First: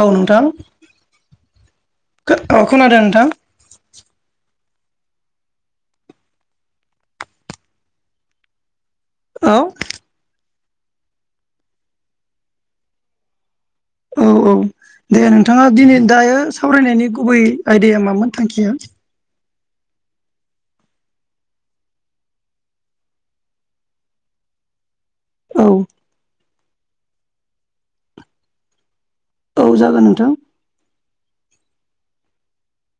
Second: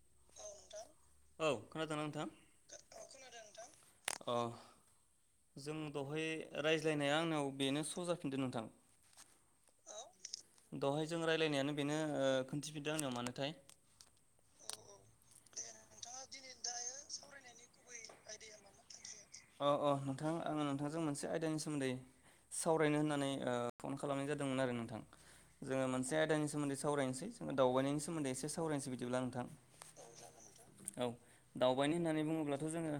औ नोंथां औ खोनादोंना नोंथां औ खोनादों नोंथां अ जों दहाय रायज्लायनाया आंनाव बेनो स' जाफिनदो नोंथां। औ दहाय जों रायज्लायनायानो बेनो ओ खोनन्थिफिनदों आंनियाव मानोथाय। औ औ दे नोंथांङा दिनै दायो सावरायनायनि गुबै आयदाया मामोन थांखिया? अ औ नोंथां आंङो नोंथांजों मोनसे आयदानि सोमोन्दै सावरायनो होननानै ओ फन खालामनाय जादोंमोन आरो नोंथां। औ जोंङो मोनसे आदानि सोमोन्दै सावरायनोसै जोंङो दावबायनायनि सोमोन्दै एसे सावरायसै बि दिब्ला नोंथां औ जागोन नोंथां औ दावबायनाय होननानै बुङोब्लाथ' जोङो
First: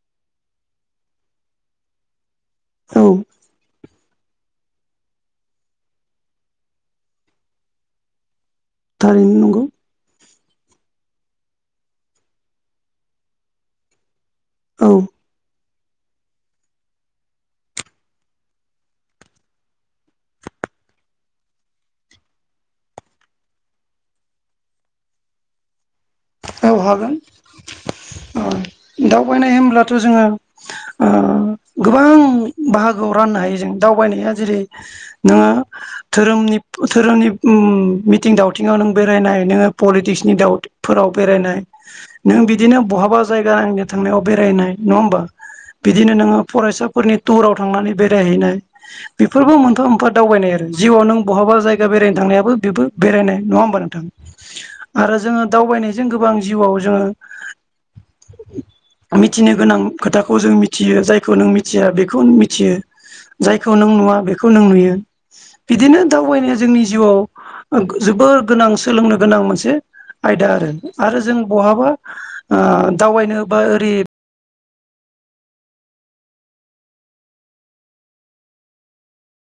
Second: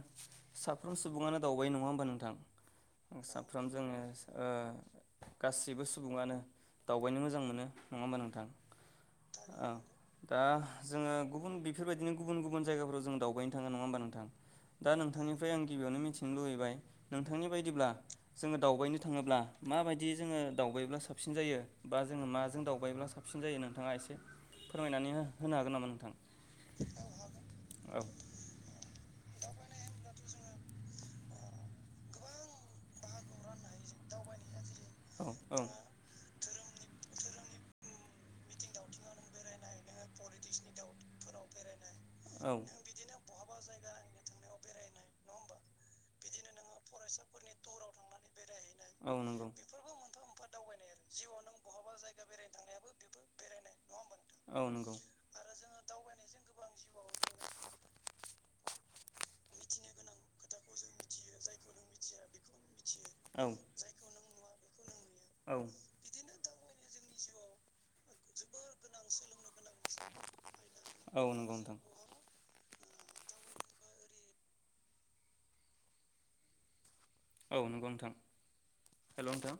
साफ्रोम सुबुङानो दावबायो नङा होमबा नोंथां औ साफ्रोम जोङो ओ गासिबो सुबुङानो दावबायनो मोजां मोनो नङा होमबा नोंथां। थारैनो नंगौ औ दा जोङो गुबुन बेफोरबायदिनो गुबुन गुबुन जायगाफोराव जों दावबायनो थाङो नङा होमबा नोंथां औ दा नोंथांनिफ्राय आं गिबियावनो मिथिनो लुुबैबाय नोंथांनि बायदिब्ला जोङो दावबायनो थाङोब्ला माबायदि जोङो दाव बायायोब्ला साबसिन जायो बा जोङो माजों दावबायोब्ला साबसिन जायो नोंथाङा एसे फोरमायनानै हो-होनो हागोन नामा नोंथां? औ हागोन औ अ दाव बायनाय होमब्लाथ' जोङो ओ गोबां बाहागोआव राननो हायो जों दावबायनाया जेरै औ नोङो धोरोमनि धोरोमनि उम मिथिं दावथिंआव नों बेरायनाय नोङो पलिटिक्सनि दाउटफोराव बेरायनाय नों औ बिदिनो बहाबा जायगा आंनि थांनायाव बेरायनाय नङा होमबा बिदिनो नोङो फरायसाफोरनि टुराव थांनानै बेरायहैनाय औ नंगौ बेफोरबो मोनफा मोनफा दावबायनाय आरो जिउआव नों बहाबा जायगा बेरायनो थांनायाबो बेबो बेरायनाय नङा होमबा नोंथां औ नंगौ आरो जोङो दावबायनायजों गोबां जिउआव जोङो मिथिनो गोनां खोथाखौ जों मिथियो जायखौ नों मिथिया बेखौनो मिथियो। औ जायखौ नों नुवा बेखौ नों नुयो औ बिदिनो दावबायनाया जोंनि जिउआव जोबोर गोनां सोलोंनो गोनां मोनसे आयदा आरो आरो औ जों नंगौ नोंथां बहाबा ओ दावबायनो बा ओरै औ नंगौ नोंथां हेलौ नोंथां